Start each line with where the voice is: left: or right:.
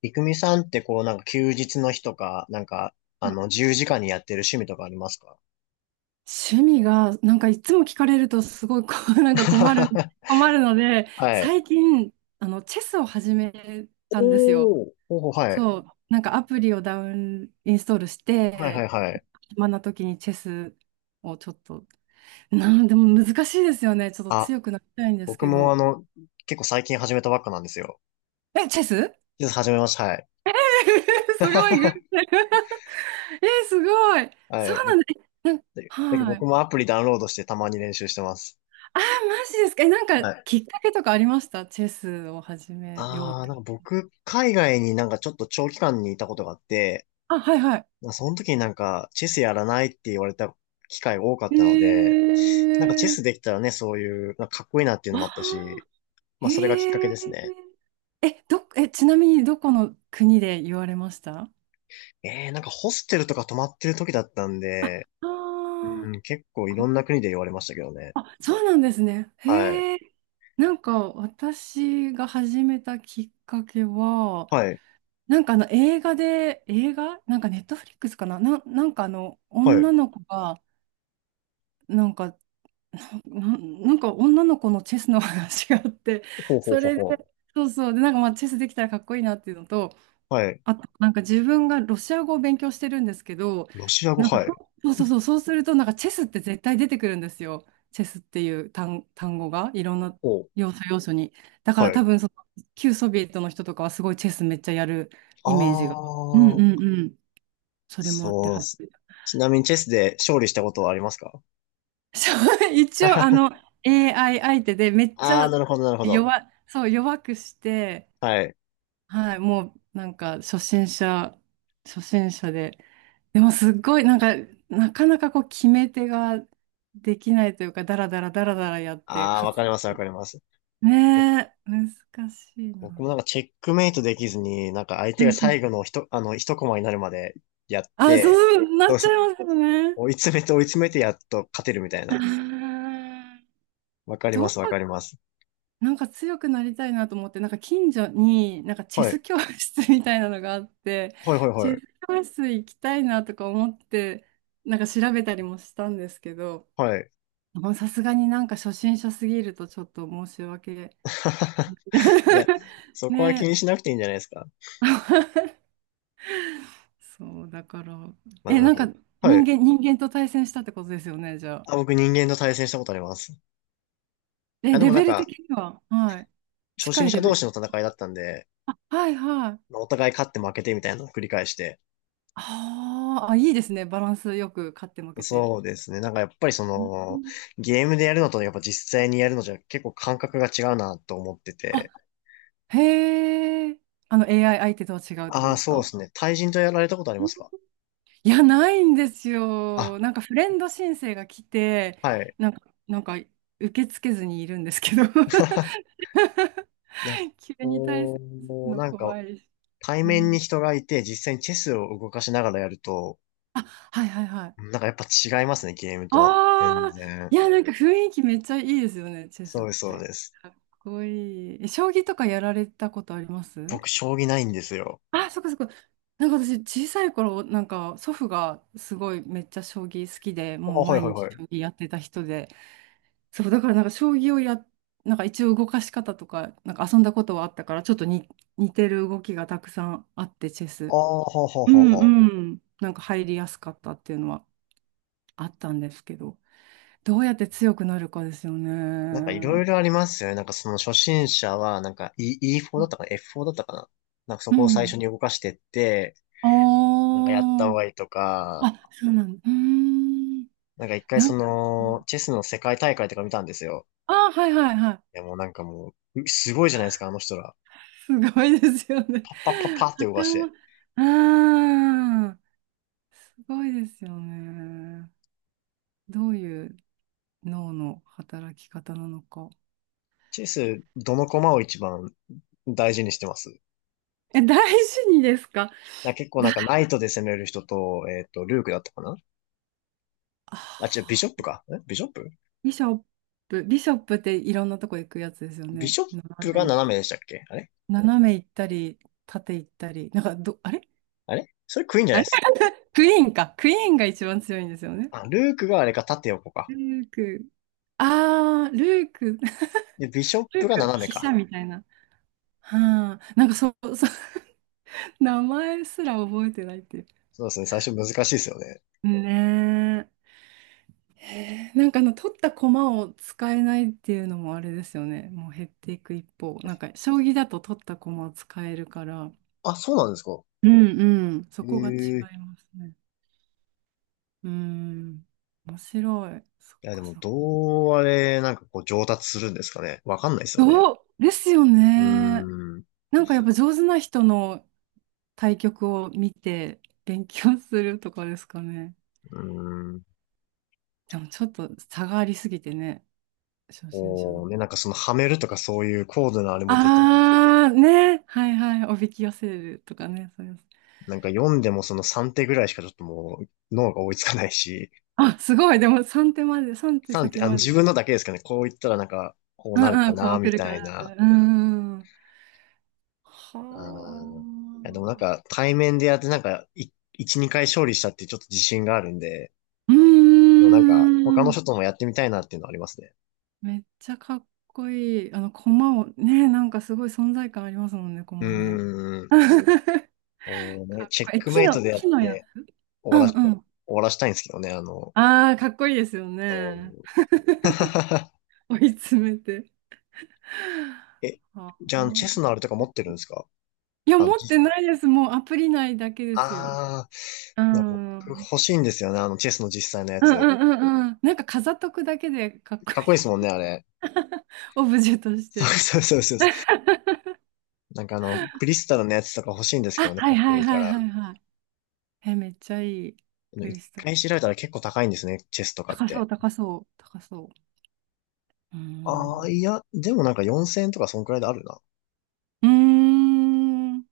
left: いくみさんってこう、なんか休日の日とか、なんか、自由時間にやってる趣味とかありますか？
right: 趣味が、いつも聞かれるとすごいこう、なんか困るので、
left: はい。
right: 最近、チェスを始めたんですよ。
left: おー、おー、はい。
right: そう、なんかアプリをダウン、インストールし
left: はいは
right: て、
left: いはい。
right: 暇な時にチェスをちょっと、なんでも難しいですよね。ちょっと
left: あ、
right: 強くなりたいんです
left: 僕
right: け
left: も
right: ど。
left: 結構最近始めたばっかなんですよ。
right: え、チェス。
left: 実は始めました、はい。
right: すごい偶 然。 え、すごい。
left: は
right: そ
left: い。
right: うなんだ。えなん
left: だけど
right: は
left: 僕
right: い。
left: もアプリダウンロードしてたまに練習してます。
right: あー、マジですか。え、なんか
left: はい。
right: きっかけとかありました？チェスを始めようって。
left: なんか僕、海外になんかちょっと長期間にいたことがあって、
right: あ、はいは
left: まあ、その時になんか、チェスやらないって言われた機会が多かっ
right: い。
left: たので、なんかチェ
right: へえ。
left: ス できたらね、そういう、なんかかっこいいなっていうの
right: あ
left: もあったし、
right: あ、
left: まあそれがきっかけ
right: へえ。
left: ですね。
right: え、ちなみにどこの国で言われました？
left: なんかホステルとか泊まってる時だったん
right: あ、
left: で、
right: あ
left: う
right: ー
left: ん、結構いろ
right: こ
left: んな国で言われましたけどね。
right: あ、そうなんですね。
left: はい。
right: へえ。なんか私が始めたきっかけは、
left: はい。
right: なんかあの映画で、映画なんかネットフリックスかな、なんかあの
left: はい。
right: 女の子が、なんかなんか女の子のチェスの話があって、
left: ほうほう
right: そ
left: ほう
right: れで、
left: ほ
right: そうそう、で、なんかまあチェスできたらかっこいいなっていうのと、
left: う。はい。
right: あとなんか自分がロシア語を勉強してるんですけど、
left: ロシア語、
right: なんか
left: はい。
right: そうそうそうそう、そうするとなんかチェスって絶対出てくるんですよ。チェスっていう単語がいろんな
left: ほう。
right: 要素要素に。だか
left: は
right: ら
left: い。
right: 多分その旧ソビエトの人とかはすごいチェスめっちゃやる
left: あ
right: イメージが。うんうん
left: ー、
right: うん。それもあって、
left: そうっ
right: はい。
left: す。ちなみにチェスで勝利したことはありますか？
right: そう、一応、あの、AI 相手でめっち
left: あー、
right: ゃ
left: なるほど、なるほど。
right: 弱、そう、弱くして、
left: はい。
right: はい、もう、なんか、初心者で、でも、すっごい、なんか、なかなかこう、決め手ができないというか、だらだらだらだらやって、
left: あー、
right: 勝
left: わか
right: つ、
left: ります、わかります。
right: ねえ、難しい
left: 僕
right: な。
left: もなんかチェックメイトできずに、なんか相手
right: う
left: が
right: んうん。
left: 最後の一、あの、一コマになるまでやっ
right: あ、そ
left: て、
right: う、な
left: ど
right: っ
left: う
right: ちゃ
left: し
right: いますよね。
left: 追い詰めて追い詰めて、やっと勝てるみたい
right: あ
left: な。
right: ー
left: わかりま
right: ど
left: す、わ
right: こ
left: かります。
right: なんか強くなりたいなと思って、なんか近所になんかチェ
left: はい。
right: ス教室みたいなのがあって、
left: はい、はい、
right: チ
left: は
right: ェ
left: い。
right: ス教室行きたいなとか思って、なんか調べたりもしたんですけど、
left: はい。
right: まあさすがになんか初心者すぎるとちょっと申し訳。
left: いや、そこは気
right: ね。
left: にしなくていいんじゃないですか？
right: そう、だから。
left: まあ、
right: え、
left: なん
right: なん
left: か、
right: か
left: はい。
right: 人間と対戦したってことですよね、じゃあ。
left: あ、僕人間と対戦したことあります。あ、
right: え、
left: で
right: レ
left: もなん
right: ベル
left: か、
right: 的には、はい。
left: 初
right: 近
left: 心
right: い
left: 者
right: レ
left: 同
right: ベル。
left: 士の戦いだったんで、
right: はいはい。
left: まあお互い勝って負けてみたいなのを繰り返して、
right: あーあ、いいですね。バランスよく勝って負けて。
left: そうですね。なんかやっぱりそ
right: う
left: の、
right: ん
left: ゲームでやるのとねやっぱ実際にやるのじゃ結構感覚が違うなと思って
right: あ、
left: て。
right: へえ。あの AI 相手とは違うってこ
left: あ
right: と
left: あ、
right: です
left: そうで
right: か？
left: すね。対人とやられたことありますか？
right: いや、ないんですよ。
left: あ、
right: なんかフレンド申請が来て、
left: はい。
right: なんか、なんか受け付けずにいるんですけど。
left: いや、
right: 急に対す
left: こ
right: る
left: う、
right: の
left: なんか
right: 怖いし。
left: 対
right: う
left: 面に
right: ん、
left: 人がいて実際にチェスを動かしながらやると、
right: あ、はいはいはい。
left: なんかやっぱ違いますね、ゲームと。全
right: ああ、
left: 然。
right: いや、なんか雰囲気めっちゃいいですよね、チェス
left: そ
right: っ
left: うです、そう
right: て。
left: です。
right: かっこいい。え将棋とかやられたことあります？
left: 僕、将棋ないんですよ。
right: あ、そっかそっか。なんか私、小さい頃、なんか祖父がすごいめっちゃ将棋好きで、
left: あ、
right: もう
left: はい
right: 毎
left: はいは
right: 日
left: い。
right: 将棋やってた人で、そう、だからなんか将棋をや、なんか一応動かし方とか、なんか遊んだことはあったから、ちょっとに似てる動きがたくさんあって、チェ
left: あ
right: ス。
left: あ、ほうほう
right: う
left: ほう
right: ん
left: ほう。
right: うん。なんか入りやすかったっていうのはあったんですけど、どうやって強くなるかですよ
left: なんかいろ
right: ね。
left: いろありますよね。なんかその初心者は、なんか E、ォ4だったかな？ F4 だったかな？なんかそ
right: う
left: こを最初
right: ん。
left: に動かしてって、
right: あ
left: なんかやった方がいいと
right: あ、
left: か、
right: あ、そうなんだ。うーん。
left: なんか一回
right: な
left: そ
right: ん
left: の、チェスの世界大会とか見たんですよ。
right: ああ、はいはいはい。
left: いやもうなんかもう、すごいじゃないですか、あの人ら。
right: すごいですよね。
left: パッパッパッパっ て動かし
right: 頭、
left: て。
right: ああ、すごいですよね。どういう脳の働き方なのか。
left: チェス、どの駒を一番大事にしてます？
right: え、大事にですか？
left: なんか結構
right: だ、
left: なんかナイトで攻める人と、ルークだったかな？
right: あ
left: あ、違う、ビショップ
right: ー
left: か。ビショップ、
right: ビショップ、ビショップっていろんなとこ行くやつですよ
left: ビ
right: ね。
left: ショッ
right: 斜
left: プが
right: め行っ
left: 斜
right: た
left: め
right: り。
left: でしたっけ、あれ？
right: 斜め行ったり、縦行ったり。なんかど、あれ
left: あれ、それクイーンじゃな
right: あ
left: い
right: れ。
left: です？
right: クイーンか。クイーンが一番強いんですよね。
left: あ、ルークがあれか、縦横か。
right: ルーク。ああ、ルーク。
left: で、ビショッ
right: ル
left: プ
right: ー
left: が
right: ク、
left: 斜め
right: 飛車
left: か。
right: みたいな。はあ、なんかそう、そう。 名前すら覚えてないっていう。
left: そうですね、最初難しいですよね。
right: ねえ。へえなんかあの取った駒を使えないっていうのもあれですよね。もう減っていく一方。なんか将棋だと取った駒を使えるから。
left: あ、そうなんですか？
right: うんうん。そこが違
left: ええ、
right: いますね。うん。面白い。そっ
left: いや、で
right: か
left: も、
right: そっか。
left: どうあれ、なんかこう、上達するんですかね？わかんないですよね。
right: どうですよ
left: う
right: ね。
left: ーん、う
right: なんかやっぱ上手な人の対局を見て勉強するとかですかね。
left: ーん。
right: でもちょっと差がありすぎてね。初心者だ。
left: こうね、なんかその、はめるとかそういう高度なあれもできないし。
right: あー、ね。はいはい。おびき寄せるとかね。そうです。
left: なんか読んでもその3手ぐらいしかちょっともう、脳が追いつかないし。
right: あ、すごい。でも三手まで、3手
left: 3
right: 先
left: 手、
right: ま
left: 自分
right: で。
left: のだけですかね。こう言ったらなんか、こ
right: う
left: うなる
right: んう
left: か
right: ん、こ
left: な、
right: う来
left: み
right: るか
left: たい
right: ら、こう。
left: な。
right: うんうん。は
left: うん。いや、でもなん
right: あ。
left: か、対面でやってなんか、一、二回勝利したってちょっと自信があるんで、
right: うー
left: でもなんか、他の
right: ん。
left: 人ともやってみたいなっていうのはありますね。
right: めっちゃかっこいい。あの、駒を、ね、なんかすごい存在感ありますもんね、
left: う
right: 駒ね。
left: ーん。こうね、
right: かっ
left: チェッ
right: こいい。
left: ク
right: 木
left: メイト
right: の、
left: でやっ
right: 木のや。
left: て
right: うんう
left: 終
right: ん。
left: わらしたいんですけどね、
right: ああ、かっこいいですよ
left: うん。
right: ね。追い詰めて。
left: え、
right: はあ
left: じゃあ、チェスのあれとか持ってるんですか？
right: いや、
left: あの、
right: 持って
left: 実
right: ないです。もうアプリ内だけですよ。
left: あ
right: う
left: ー、なんか僕
right: ん。うん
left: 欲しいんですよね、チェスの実際のや
right: うんう
left: つ。
right: んうん。なんか飾っとくだけでかっこい
left: かっこいいで
right: い。
left: すもんね、あれ。
right: オブジェとし
left: そう
right: て。
left: そうそうそう。なんかクリスタルのやつとか欲しいんですけ
right: あ、
left: どね、
right: は
left: か
right: い
left: っこ
right: は
left: い
right: い
left: いか
right: はいは
left: ら。
right: いはい。え、めっちゃいい。クリ
left: 一
right: スタ
left: 回
right: ル。
left: 調べたら結構高いんですね、チェスとかっ
right: 高そう、
left: て。
right: 高そう、高そう。うー
left: ああ、
right: ん。
left: いや、でもなんか4000円とかそんくらいであるな。
right: うーん。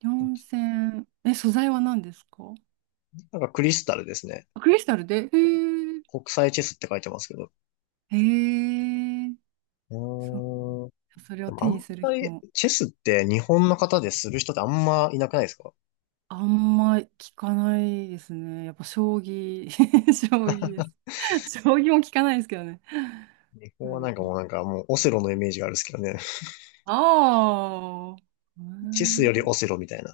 right: 4000。え、素材は何ですか？
left: なんかクリスタルですね。
right: あクリスタルでへえ。
left: 国際チェスって書いてますけど。
right: へえ。
left: う
right: そう。
left: ーん。
right: それ
left: で
right: を
left: も
right: 手
left: あ
right: に
left: ん
right: する
left: ま
right: 日
left: り、
right: も。
left: チェスって日本の方でする人ってあんまいなくないですか？
right: あんま聞かないですね。やっぱ将棋、将棋です。将棋も聞かないですけどね。
left: 日
right: う
left: 本はなん
right: ん、
left: かもうなんかもうオセロのイメージがあるんですけどね。
right: ああ、う
left: チェスより
right: ん、
left: オセロみたいな。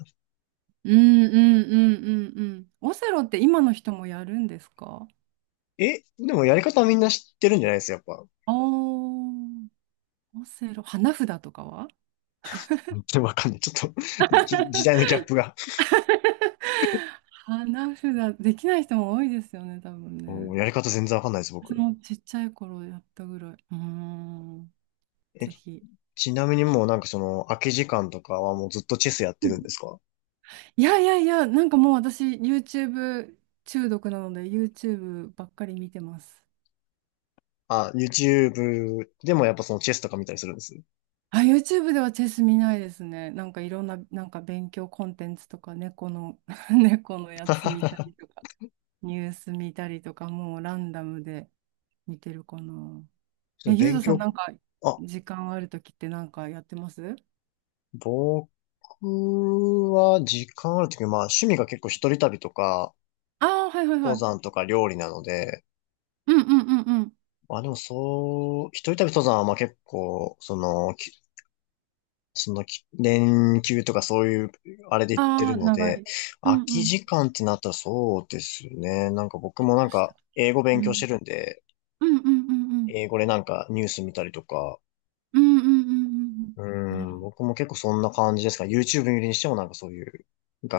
right: うんうんうんうんうん。オセロって今の人もやるんですか？
left: え、でもやり方はみんな知ってるんじゃないですか、やっぱ？
right: ああー、オセロ、花札とかは。
left: でもわかんない。ちょっと 時代のギャップが。
right: 花札、できない人も多いですよね、多分
left: もう
right: ね。
left: やり方全然わかんないです、
right: 私
left: 僕。
right: もちっちゃい頃やったぐらい。うーん、
left: え、
right: ぜひ。
left: ちなみにもうなんかその空き時間とかはもうずっとチェスやってるんですか？
right: いやいやいや、なんかもう私 YouTube 中毒なので YouTube ばっかり見てます。
left: あ、YouTube でもやっぱそのチェスとか見たりするんです？
right: あ、YouTube ではチェス見ないですね。なんかいろんな、なんか勉強コンテンツとか猫の 猫のやつ見たりと か、ニュース見たりとか、もうランダムで見てるかな。
left: そ
right: え、
left: の
right: ゆう
left: 勉
right: とさん
left: 強、
right: なんか
left: あ、
right: 時間あるときってなんかやってます？
left: 僕は時間あるとき、まあ趣味が結構一人旅とか、
right: ああー、はいはいは
left: 登
right: い。
left: 山とか料理なので、
right: うんうんうんうん。
left: まあでもそう、一人旅登山はまあ結構、その、その連休とかそういう、あれで行って
right: あ
left: る
right: あ、
left: の
right: 長
left: で、
right: い。う
left: 空
right: ん
left: き
right: うん。ち
left: 時間ってなったらそうですね。なんか僕
right: ょっ
left: もなん
right: とし
left: か
right: た。
left: 英語
right: う
left: 勉強し
right: ん。
left: てるんで、
right: うんうんうんうん。
left: 英語でなんかニュース見たりとか、
right: うんうんうんうんうん。
left: う
right: なる
left: ん、
right: ほど。
left: 僕も結構そんな感じですか？YouTube 見るにしてもなんかそういう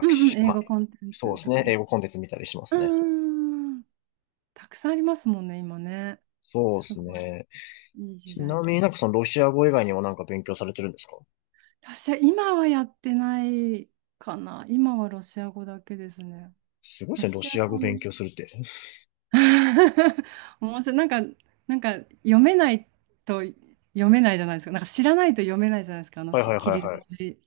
right: うんうん、
left: 習、
right: 映
left: まあ、
right: 画コンテン
left: そう
right: ツ
left: です
right: とか
left: ね。
right: ね。
left: 英語コンテンツ見たりしま
right: う
left: すね。
right: ん。たくさんありますもんね、今ね。
left: そうで
right: す
left: す
right: ごい。
left: ね。
right: いい時
left: ちな
right: 代。
left: みになんかそのロシア語以外にもなんか勉強されてるんですか？
right: ロシア、今はやってないかな。今はロシア語だけですね。
left: すごいで
right: ロ
left: すね。ロ
right: シア
left: シア語
right: 語
left: 勉
right: の。
left: 強するって。
right: 面白い。なんか、なんか読めないと読めないじゃないですか。なんか知らないと読めないじゃないですか。あの
left: はい
right: し
left: はい
right: キ
left: はい
right: リル
left: は
right: 文
left: い。
right: 字。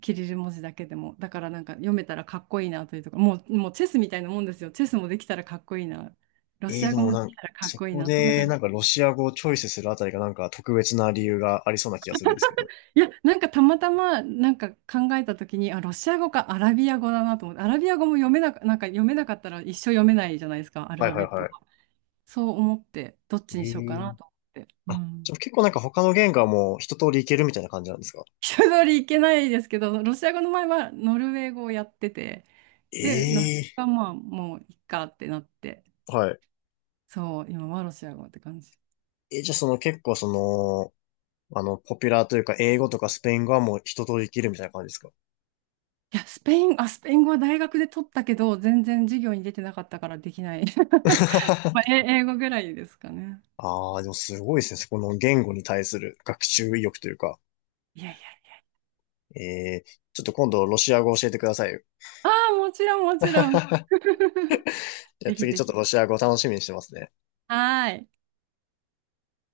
right: キリル文字だけでも。だからなんか読めたらかっこいいなというとか、もう、もうチェスみたいなもんですよ。チェスもできたらかっこいいな。ロシア
left: で
right: 語
left: も
right: もで
left: なん
right: き
left: か、
right: たらかっ
left: そ
right: こいい
left: こ
right: な。そんな
left: で
right: 感
left: な
right: じ。
left: んかロシア語をチョイスするあたりがなんか特別な理由がありそうな気がするんですけど。
right: いや、なんかたまたまなんか考えたときに、あ、ロシア語かアラビア語だなと思って、アラビア語も読めなか、なんか読めなかったら一生読めないじゃないですか、アル
left: は
right: フ
left: い
right: ァ
left: はい
right: ベット
left: は
right: が。
left: い。
right: そう思って、どっ
left: え
right: ちにしようかな
left: ー、
right: と思って。う
left: あ、じ
right: ん。
left: ゃあ結構なんか他の言語はもう一通りいけるみたいな感じなんですか？
right: 一通りいけないですけど、ロシア語の前はノルウェー語をやってて、で、ノルウェー
left: え
right: 語
left: え
right: がまあもういっかってなって。
left: はい。
right: そう、今はロシア語って感じ。
left: え、じゃあその結構その、ポピュラーというか、英語とかスペイン語はもう一通りできるみたいな感じですか？
right: いや、スペイン、あ、スペイン語は大学で取ったけど、全然授業に出てなかったからできない。まあ、え英語ぐらいですかね。
left: ああ、でもすごいですね。そこの言語に対する学習意欲というか。
right: いやいや。
left: ええ、ちょっと今度ロシア語教えてくださいよ。
right: ああ、もちろん、もちろん。
left: じゃあ
right: ぜひ
left: 次
right: ぜ
left: ちょっと
right: ひ。
left: ロシア語楽しみにしてますね。
right: はーい。